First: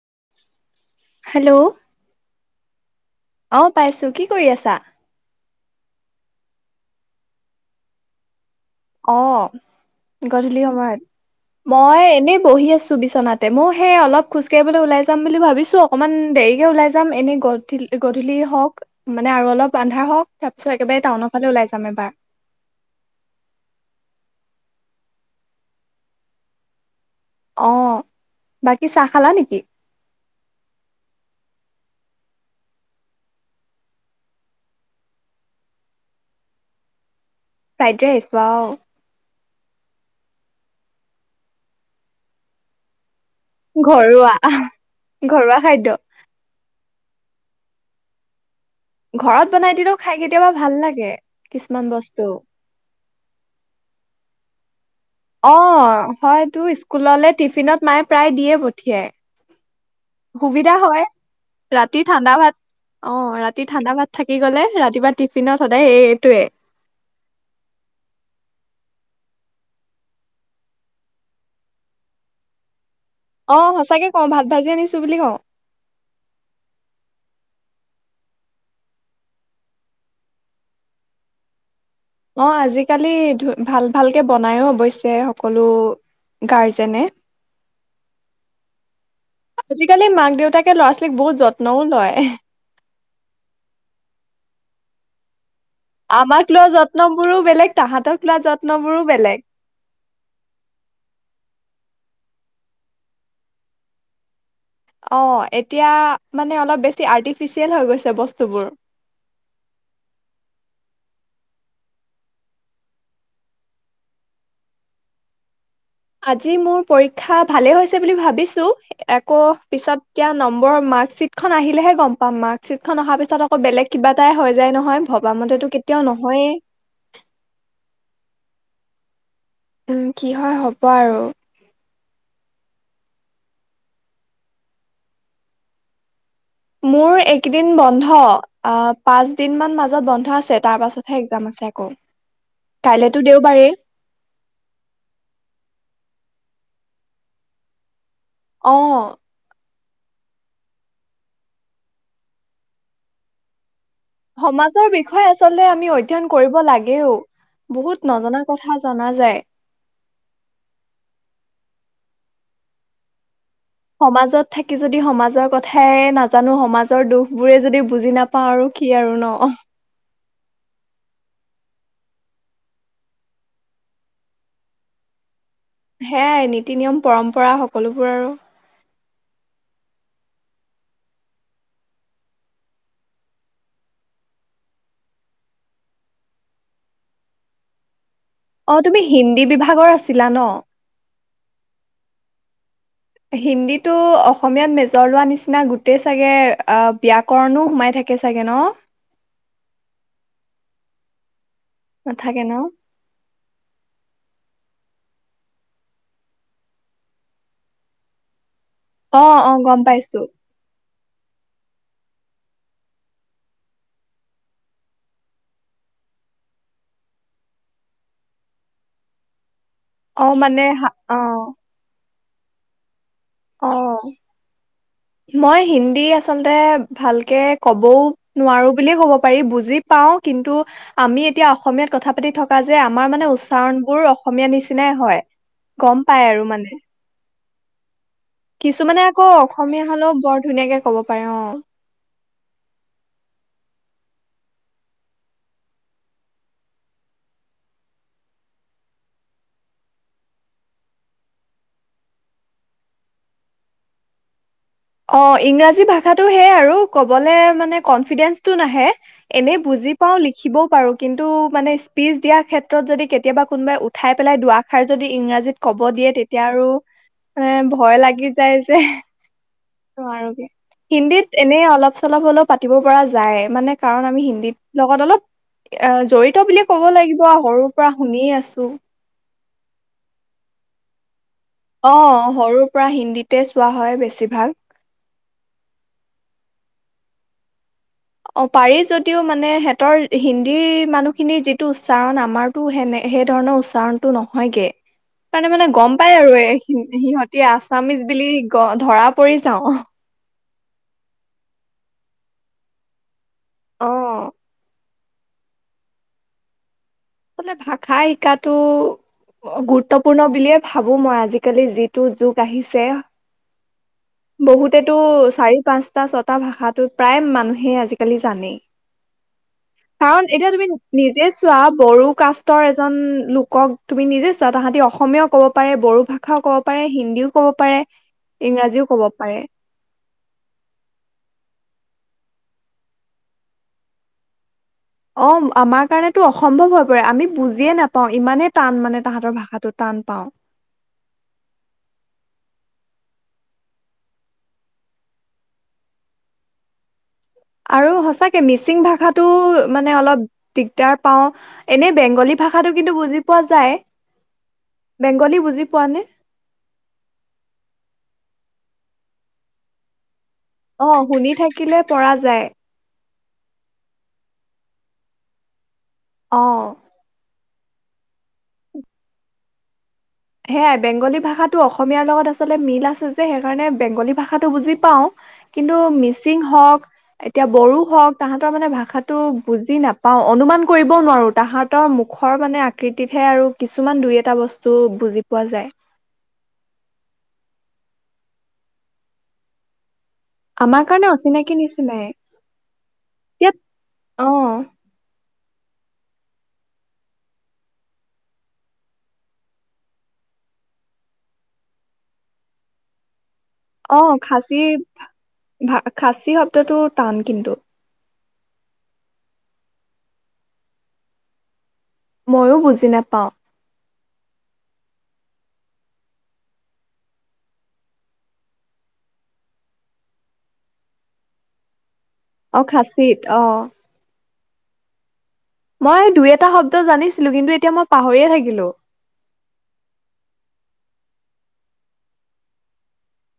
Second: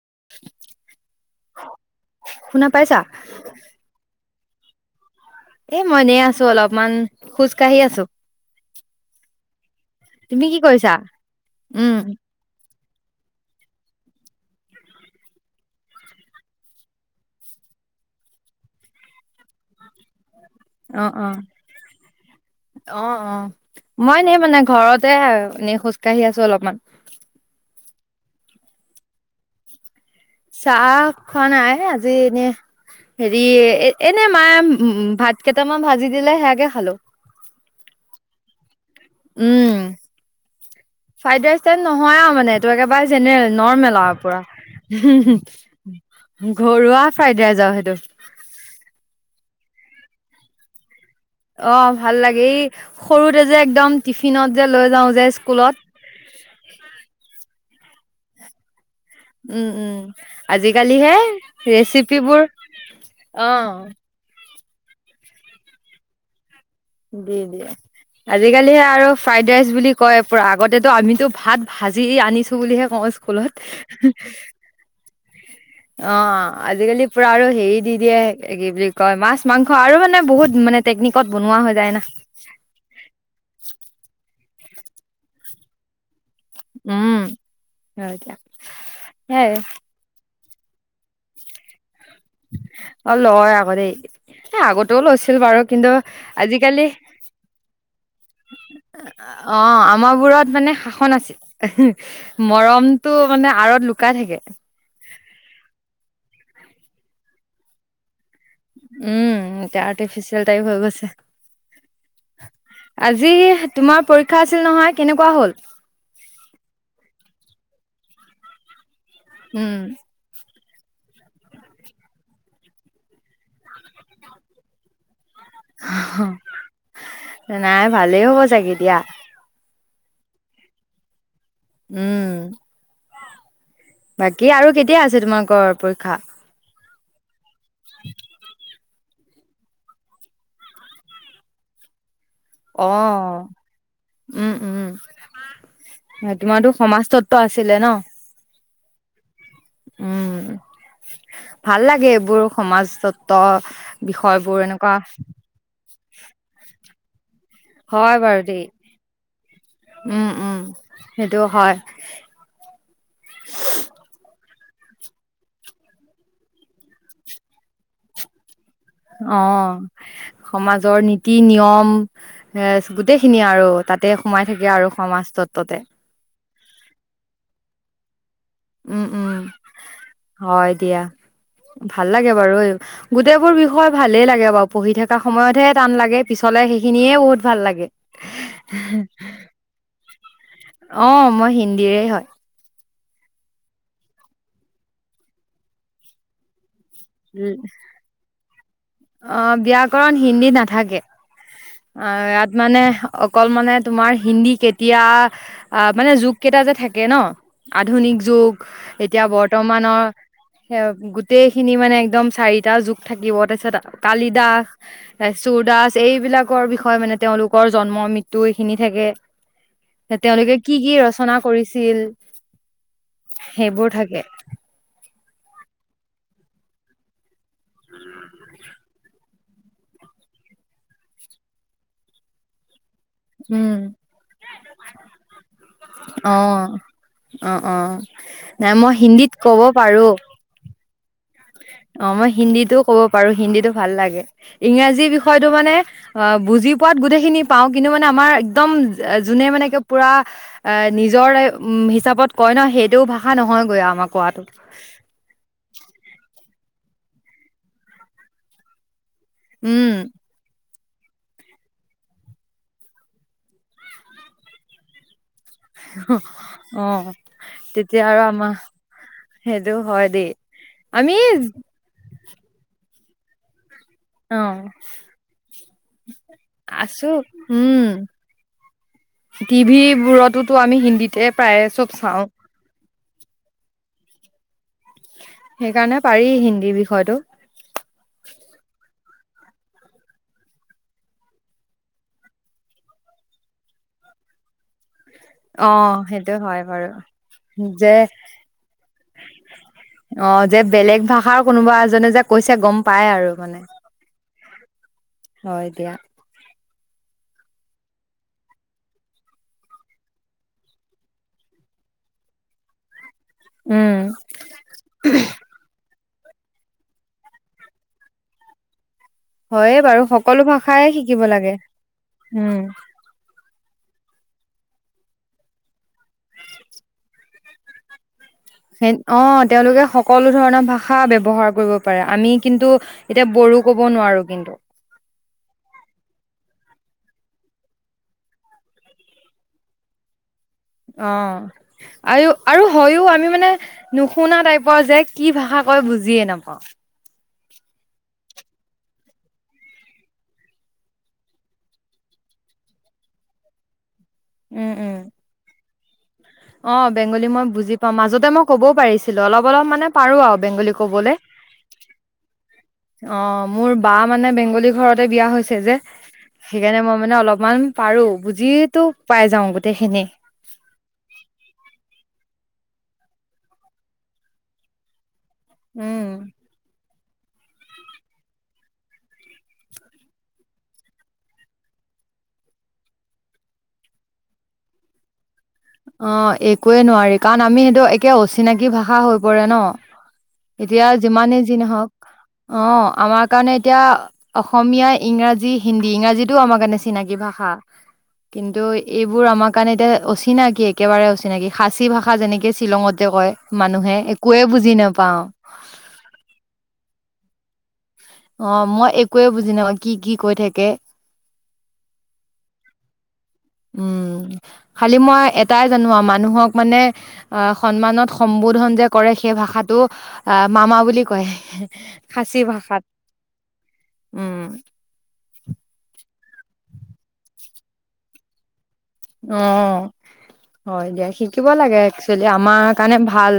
অ [inaudible] hello শুনা পাইছা অ পাইছো কি কৰি আছা এ মই এনেই আছো অলপমান খোজ কাঢ়ি আছো অ' তুমি কি গধূলি কৰিছা? সময়ত উম, মই এনেই বহি আছো। আছোঁ বিচনাতে। মইও সেই অলপ খোজ কাঢ়িবলৈ ওলাই যাম বুলি ভাবিছো, অকনমান দেৰিকে ওলাই যাম, এনেই গধূলি হওঁক মানে আৰু অলপ আন্ধাৰ হওঁক। তাৰপিছত একেবাৰে অ', টাউনৰ অ', ফালে ওলাই যাম এবাৰ। অ' অ'। মই এনে মানে ঘৰতে আৰু এনেই খোজ কাঢ়ি আছো অলপমান। অ' বাকি চাহ খালা নেকি? চাহ খোৱা নাই আজি এনে হেৰি এনে মায়ে ভাত কেইটামান ভাজি দিলে সেইয়াকে খালো। ফ্ৰাইড ৰাইচ ৱাও উম ফ্ৰাইড ৰাইচ টাইপ নহয় আৰু মানে এইটো একেবাৰে জেনেৰেল নৰ্মেল আৰু ঘৰুৱা পূৰা হু হু ঘৰুৱা খাদ্য হুম‌ ঘৰুৱা ফ্ৰাইড ৰাইচ আৰু সেইটো ঘৰত বনাই দিলেও খাই কেতিয়াবা ভাল লাগে। কিছুমান অ' ভাল বস্তু লাগে এই সৰুতে যে একদম টিফিন টিফিনত যে লৈ যাওঁ যে স্কুলত অ' হয়তো স্কুললে টিফিনত মায়ে প্ৰায় দিয়ে পঠিয়াই উম উম সুবিধা হয় আজিকালিহে ৰাতি ঠাণ্ডা ৰেচিপিবোৰ ভাত অ ৰাতি ঠাণ্ডা ভাত থাকি গ'লে ৰাতিপুৱা টিফিনত সদায় সে সেইটোৱে। উম আজিকালিহে আৰু ফ্ৰাইড ৰাইচ বুলি কৈ পুৰা আগতেটো আমি ভাত ভাজি আনিছো বুলিহে কওঁ কুলত অ সঁচাকে কওঁ ভাত ভাজি আনিছো বুলি কওঁ অ' আজিকালি পুৰা আৰু হেৰি দি দিয়ে এই কি বুলি কৈ মাছ, মাংস আৰু মানে বহুত টেকনিকত বনোৱা হয়। যাই না অ' আজিকালি ধু ভাল ভালকে বনাইও অৱশ্যে সকলো গাৰ্জেনে উম হয় দিয়া সেয়াই আজিকালি মাক দেউতাক তাকে ল'ৰা ছোৱালীক বহুত যত্নও লয় অ' লৈ আকৌ দেই, এ আগত লৈছিল বাৰু কিন্তু আমাক লোৱা আজিকালি যত্নবোৰো বেলেগ তাহাঁতক লোৱা যত্নবোৰো বেলেগ অ' আমাৰবোৰত মানে শাসন আছিল। মৰমটো মানে আঁৰত লুকাই থাকে। অ' এতিয়া মানে অলপ বেছি আৰ্টিফিচিয়েল হৈ গৈছে বস্তু উম এতিয়া আৰ্টিফিচিয়েল টাইপ হৈ গৈছে। আজি তোমাৰ পৰীক্ষা আছিল নহয় কেনেকোৱা হ'ল? আজি মোৰ পৰীক্ষা ভালে হৈছে। বুলি ভাবিছো একো উম, পিছত এতিয়া ন মই মাৰ্কশচিটখন আহিলেহে গম পাম মাৰ্কচিটখন অহাৰ পিছত আকৌ বেলেগ কিবা এটাই হৈ যায় নহয়। ভবা মতেতো কেতিয়াও নহয়েই, নাই ভালেই হ'ব চাগে এতিয়া। উম কি হয় হ'ব আৰু। উম বাকী আৰু কেতিয়া আছে তোমালোকৰ পৰীক্ষা? মোৰ এক কেইদিন বন্ধ পাঁচ দিন মান মাজত বন্ধ আছে তাৰ পাছতহে এক্জাম আছে আকৌ। কাইলেতো অঁ, দেওবাৰেই, উম উম তোমাৰতো সমাজতত্ত্ব আছিলে ন? অঁ উম ভাল লাগে এইবোৰ সমাজ তত্ব সমাজৰ বিষয়ে আচলতে আমি অধ্যয়ন কৰিব লাগে। এও হয় বাৰু, দেই, উম উম সেইটো হয়। [inaudible] সমাজত থাকি যদি সমাজৰ কথাই নাজানো সমাজৰ দুখবোৰেই যদি বুজি নাপাও আৰু কি আৰু ন অঁ সমাজৰ নীতি নিয়ম, এ গোটেইখিনি আৰু তাতে সোমাই থাকে আৰু সমাজটত সেয়াই নি নীতি নিয়ম পৰম্পৰা সকলোবোৰ আৰু উম উম, হয় দিয়া ভাল লাগে বাৰু এই গোটেইবোৰ বিষয় ভালেই লাগে বাৰু, পঢ়ি থকা সময়তহে টান লাগে পিছলে সেইখিনিয়ে বহুত ভাল লাগে। অঁ তুমি হিন্দী বিভাগৰ আছিলা ন? অ', মই হিন্দীৰে হয়। হিন্দীটো অসমীয়াত মেজৰ লোৱা নিচিনা গোটেই চাগে অব উ, অ ব্যয়াকৰণ হিন্দী নাথাকে। অ' নাথাকে ইয়াত ন মানে অকল মানে তোমাৰ হিন্দী কেতিয়া, মানে যুগ কেইটা যে থাকে ন আধুনিক যুগ অ এতিয়া অ গম বৰ্তমানৰ পাইছো গোটেইখিনি মানে একদম চাৰিটা যুগ থাকিব তাৰ পিছত কালি দাস সুৰ দাস এইবিলাকৰ বিষয়ে মানে তেওঁলোকৰ জন্ম মৃত্যু এইখিনি থাকে অ তেওঁলোকে মানে কি কি হা- অ ৰচনা কৰিছিল অ সেইবোৰ থাকে। মই হিন্দী আচলতে ভালকে ক'বও নোৱাৰো বুলিয়ে ক'ব পাৰি বুজি পাওঁ, কিন্তু আমি এতিয়া অসমীয়াত কথা পাতি থকা যে আ আমাৰ মানে উম উচ্চাৰণ বোৰ অসমীয়া নিচিনাই হয়, গম পাই অ আৰু মানে অ', অ'। নাই মই কিছুমানে আকৌ হিন্দীত ক'ব অসমীয়া পাৰো হলেও বৰ ধুনীয়াকে ক'ব পাৰে অ'। অ', মই হিন্দীটোও কব পাৰো হিন্দীটো ভাল লাগে, ইংৰাজী বিষয়টো মানে অ বুজি পোৱাত গোটেইখিনি পাও কিন্তু মানে আমাৰ একদম যোনে মানে পুৰা এ নিজৰ হিচাপত কয় ন সেইটোও ভাষা নহয়গৈ আমাৰ কোৱাটোত অ', ইংৰাজী ভাষাটো সেই আৰু ক'বলে মানে কনফিডেন্সটো নাহে এনেই উম বুজি পাওঁ লিখিবও পাৰোঁ কিন্তু মানে, স্পীচ দিয়াৰ ক্ষেত্ৰত যদি কেতিয়াবা কোনোবাই উঠাই পেলাই দুৱাষাৰ যদি ইংৰাজীত ক'ব দিয়ে তেতিয়া আৰু, অ এ ভয় তেতিয়া আৰু লাগি আমাৰ যায় যে সেইটো হয় দেই নোৱাৰোগে, আমি হিন্দীত এনে অলপ চলপ হলেও পাতিব পৰা য যায়, মানে কাৰণ আমি অ হিন্দীত, লগত অলপ অ জৰি আছো, উম', আছো টিভিবোৰতোতো আমি হিন্দীতে প্ৰায়ে চব চাওঁ অ', সৰুৰ পৰা হিন্দীত তে চোৱা হয় বেছি ভাগ। সেইকাৰণে পাৰি হিন্দী বিষয়টো। অ', পাৰি যদিও মানে হেতৰ হিন্দী মানুহখিনিৰ যিটো উচ্চাৰণ আমাৰতো সেনে সেই ধৰণৰ উচ্চাৰণটো নহয়গে। সেইকাৰণে মানে অ গম পাই সেইটো আৰু হয় এই বাৰু সিহঁতে যে আছামিজ বুলি গ ধৰা পৰি যাও। অ যে বেলেগ ভাষাৰ কোনোবা এজনে যে কৈছে গ'ম পায় আৰু। মানে। অ [inaudible] হয় দিয়া। ন ভাষা শিকাতো গুৰুত্বপূৰ্ণ বুলিয়ে ভাবো মই আজিকালি যিটো যুগ আহিছে উম বহুতেটো চাৰি পাঁচ ছটা ছটা ভাষাটো, প্ৰায় মানুহে আজিকালি জানেই। হয় বাৰু, কাৰণ সকলো এতিয়া তুমি ভাষাই শিকিব নিজে লাগে। চোৱা বড়ো উম কাষ্টৰ এজন লোক কওক তুমি নিজে চোৱা তাহাতি অসমীয়াও ক'ব পাৰে, বড়ো ভাষাও ক'ব পাৰে, হিন্দীও ক'ব পাৰে ইংৰাজীও সেই ক'ব পাৰে অ', তেওঁলোকে সকলো ধৰণৰ ভাষা ব্যৱহাৰ কৰিব পাৰে। আমি কিন্তু, এতিয়া বড়ো ক'ব নোৱাৰো কিন্তু। অ', আমাৰ কাৰণেতো অসম্ভৱ হৈ পৰে, আমি বুজিয়ে নাপাওঁ, ইমানে টান মানে তাহাঁতৰ ভাষাটো টান পাওঁ। অ', আৰু, আৰু হয়ো আমি মানে নুশুনা টাইপৰ যে, কি ভাষা কয় বুজিয়ে নাপাওঁ। আৰু সঁচাকে, মিচিং ভাষাটো মানে অলপ দিগদাৰ পাওঁ, এনেই বেংগলী ভাষাটো কিন্তু বুজি পোৱা যায় উম উম বেংগলী বুজি পোৱা নে অ বেংগলী মই বুজি পাম মাজতে মই কবও পাৰিছিলো অলপ অলপ মানে পাৰো আৰু বেংগলী অ ক'বলে। শুনি থাকিলে পৰা যায় অ মোৰ বা মানে বেংগলী ঘৰতে বিয়া হৈছে যে অ সেইকাৰণে মই মানে অলপমান পাৰো বুজি তো পাই যাওঁ গোটেইখিনি সেয়াই বেংগলী ভাষা ভাষাটো অসমীয়াৰ লগত আচলতে মিল আছে যে সেইকাৰণে বেংগলী ভাষাটো বুজি পাওঁ কিন্তু উম। মিচিং হওক এতিয়া বড়ো হওক তাহাঁতৰ মানে ভাষাটো বুজি নাপাওঁ অনুমান কৰিব নোৱাৰোঁ তাহাঁতৰ মুখৰ মানে আকৃতিতহে আৰু কিছুমান দুই এটা বস্তু বুজি পোৱা যায় অ একোৱে নোৱাৰি কাৰণ আমি সেইটো একে অচিনাকি ভাষা হৈ পৰে ন আমাৰ এতিয়া কাৰণে যিমানেই অচিনাকি যি নহওক নিচিনাই অ আমাৰ কাৰণে ইয়াত এতিয়া অ অসমীয়া ইংৰাজী হিন্দী ইংৰাজীটো আমাৰ কাৰণে চিনাকী ভাষা কিন্তু এইবোৰ আমাৰ কাৰণে এতিয়া অচিনাকি কি একেবাৰে অচিনাকি খাচী ভাষা যেনেকে শ্বিলঙতে কয় মানুহে অ একোৱে খাচী বুজি নাপাও ভ খাচী শব্দটো টান কিন্তু অ মই একোৱে বুজি নাপাওঁ কি কি কৈ থাকে মইয়ো বুজি নাপাওঁ উম খালি মই এটাই জানো মানুহক মানে আহ সন্মানত সম্বোধন যে কৰে সেই ভাষাটো আহ মামা বুলি কয় খাচী অ ভাষাত খাচিত অ উম মই দুই এটা শব্দ জানিছিলো কিন্তু এতিয়া মই পাহৰিয়ে থাকিলো অ হয় দিয়া শিকিব লাগে একচুৱেলি আমাৰ কাৰণে ভাল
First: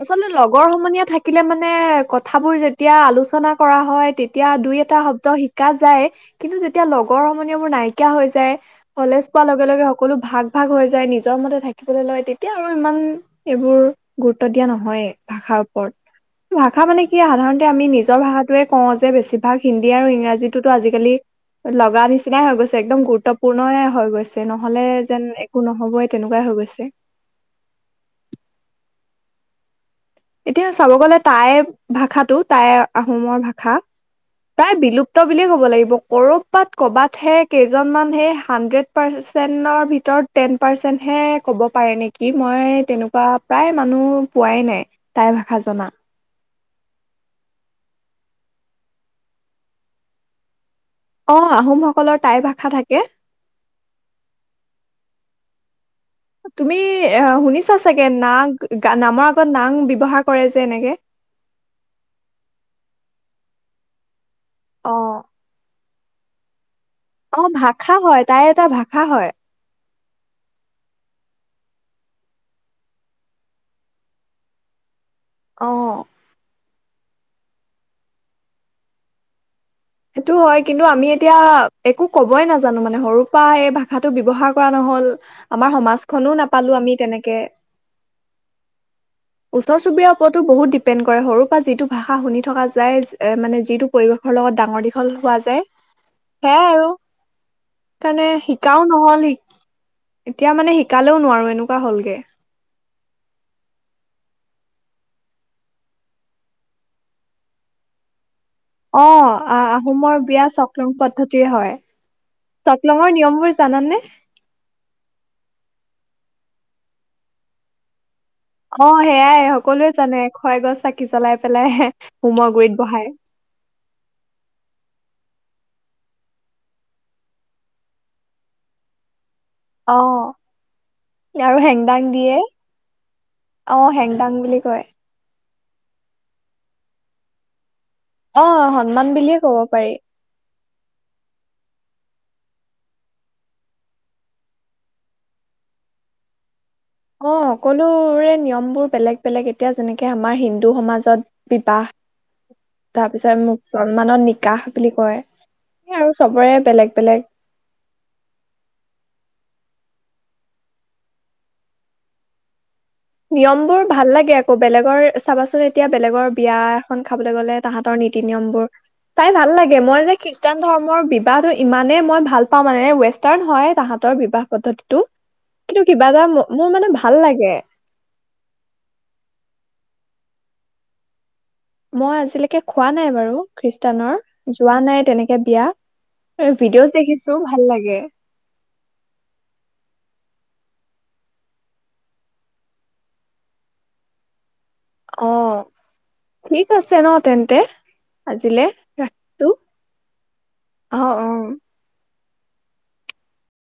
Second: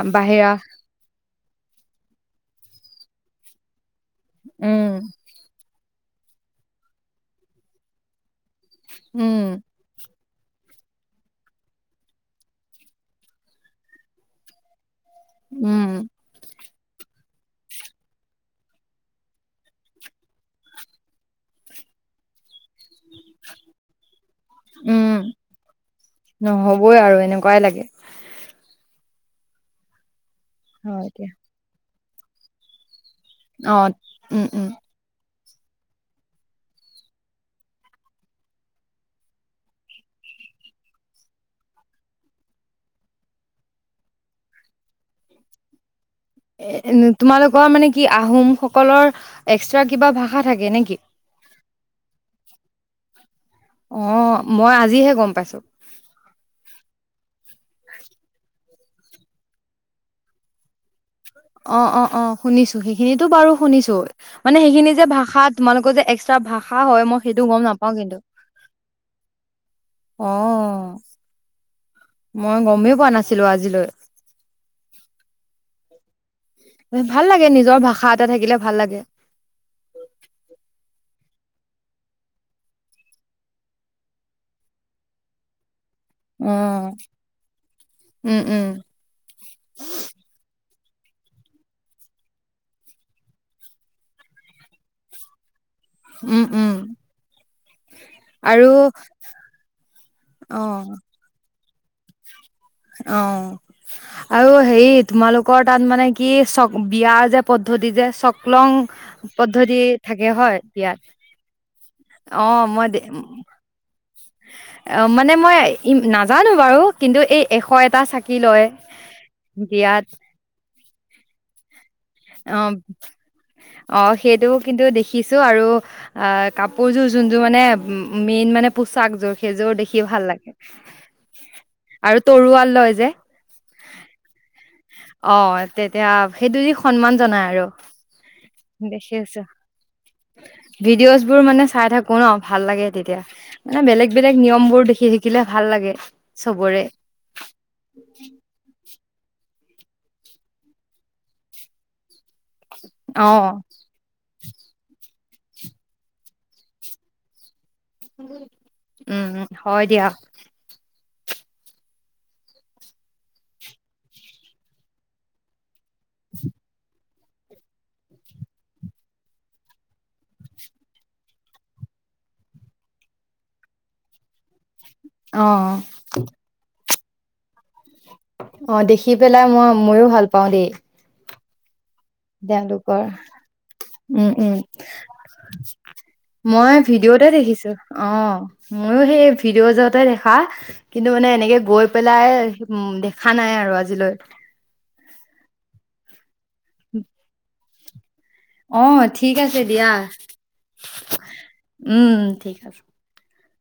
আচলতে বাহিৰা লগৰ সমনীয়া থাকিলে মানে কথাবোৰ যেতিয়া আলোচনা কৰা হয় তেতিয়া দুই উম এটা শব্দ শিকা যায় কিন্তু যেতিয়া লগৰ সমনীয়াবোৰ নাইকিয়া হৈ যায় কলেজ উম পোৱাৰ লগে লগে সকলো ভাগ ভাগ হৈ যায় নিজৰ মতে থাকিবলৈ লয় তেতিয়া আৰু ইমান এইবোৰ গুৰুত্ব ত দিয়া নহয়েই। ভাষাৰ উম ওপৰত, ভাষ ভাষা মানে কি সাধাৰণতে আমি নিজৰ ভাষাটোৱে কওঁ যে বেছিভাগ হিন্দী আৰু ইংৰাজীটোতো আজিকালি লগা নিচিনাই হৈ গৈছে একদম গুৰুত্বপূৰ্ণে হৈ গৈছে। নহ'লে উম যেন একো নহ'বই তেনেকুৱাই হৈ গৈছে। নহবই আৰু এনেকুৱাই লাগে এতিয়া চাব হয় গ'লে দিয়া তাই ভাষাটো তাই আহোমৰ ভাষা অ উম উম টাই বিলুপ্ত বুলিয়ে ক'ব লাগিব কৰ'ৰবাত ক'বাতহে কেইজনমানহে হানড্ৰেড পাৰচেন্টৰ ভিতৰত টেন পাৰচেন্টহে ক'ব পাৰে নেকি মই তেনেকুৱা প্ৰায় মানুহ পোৱাই নাই। টাই ভাষা জনা? এ তোমালোকৰ মানে কি আহোম সকলৰ এক্সট্ৰা কিবা ভাষা থাকে নেকি? অ', আহোমসকলৰ টাই ভাষা থাকে। অ মই আজিহে গম পাইছো তুমি এ শুনিছা চাগে নাক নামৰ আগত নাং ব্যৱহাৰ কৰে যে এনেকে। অ', অ', অ', শুনিছো সেইখিনিতো বাৰু শুনিছো। মানে সেইখিনি অ যে ভাষাত তোমালোকৰ যে [unintelligible] সেইটো অ', গম নাপাও ভাষা কিন্তু হয়, টাই এটা ভাষা হয়। অ', মই গমেই পোৱা নাছিলো আজিলৈ। অ'। ভাল লাগে নিজৰ ভাষা এটা থাকিলে ভাল লাগে। সেইটো হয় কিন্তু আমি এতিয়া একো ক'বই নাজানো মানে সৰু পৰা এই ভাষাটো ব্যৱহাৰ কৰা নহ'ল আমাৰ সমাজ খনো অ নাপালো আমি তেনেকে, উম উম ওচৰ-চুবুৰীয়াৰ ওপৰতো বহুত ডি ডিপেণ্ড কৰে সৰুৰ পৰা যিটো ভাষা শুনি থকা যায় মানে যিটো পৰিৱেশৰ লগত ডাঙৰ দীঘল হোৱা যায়। উম সেয়াই উম আৰু তেণে আৰু শিকাও নহ'ল এতিয়া অ মানে শিকালেও নোৱাৰো এনেকা। ৱা হ'লগে। অ', আৰু হেৰি তোমালোকৰ তাত মানে কি চ বিয়াৰ যে পদ্ধতি যে চক অ', আহ-আহোমৰ বিয়া হয় চ'কলং বিয়াত পদ্ধতিৰে হয়, অ মই চ'কলঙৰ নিয়ম বোৰ জানানানে? অ', মানে মই ই নাজানো বাৰু কিন্তু এই এশ এটা চাক অ', সেয়াই সকলোৱে জানে এশ এগছ চা চাকি জ্বলাই পেলাই হোমৰ গুৰিত অ', বহাই অ', সেইটো কিন্তু দেখিছো আৰু অ', কাপোৰযোৰ যোন যোৰ মানে মেইন মানে পোচাকযোৰ সেইযোৰ দেখি ভাল অ', লাগে আৰু হেংদাং আৰু দিয়ে, তৰোৱাল লয় যে অ', হেংদাং বুলি কয়। অ', তেতিয়া সেইটো দি সন্মান জনাই আৰু। অ', সন্মান দেখি আছো বুলিয়েই ক'ব পাৰি। ভিডিঅ'জ বোৰ মানে চাই থাকো ন' ভাল লাগে তেতিয়া মানে বেলেগ বেলেগ নিয়ম বোৰ দেখি থিকিলে ভাল লাগে চবৰে। অ', সকলোৰে নিয়ম বোৰ বেলেগ। বেলেগ এতিয়া যেনেকে আমাৰ হিন্দু সমাজত বিবাহ তাৰ অ পিছত মুছলমানৰ কাহঁ বুলি কয় সে আৰু চবৰে বেলেগ বেলেগ উম, হয় দিয়া। নিয়ম বোৰ ভাল লাগে আকৌ বেলেগৰ চাবাচোন এ এতিয়া বেলেগৰ বিয়া এখন খাবলৈ গ'লে তাহাঁতৰ নীতি-নিয়ম বোৰ টাই ভাল লাগে মই যে খ্ৰীষ্টান ধৰ্মৰ বিবাহো ইমানে মই ভাল পাওঁ মানে ৱেষ্টাৰ্ণ হয় তাহাঁতৰ বিবাহ পদ্ধতি অ কিন্তু কিবা যাম মোৰ মানে ভাল ভাল লাগে। অ', দেখি পেলাই মই ময়ো ভাল পাওঁ দেই। মই আজিলৈকে খোৱা তেওঁলোকৰ নাই বাৰু খ্ৰীষ্টানৰ উম, যোৱা নাই তেনেকে বিয়া উম মই ভিডিঅ'জ ভিডিঅ'তে ভাল দেখিছো লাগে অ' ময়ো সেই ভিডিঅ' যহতে দেখা। কিন্তু মানে এনেকে গৈ পেলাই উম, দেখা নাই আৰু আজিলৈ। অহ। ঠিক আছে ন' তেন্তে। আজিলে অ', ঠিক ৰাখিছো আছে দিয়া, অ অ উম। ঠিক আছে।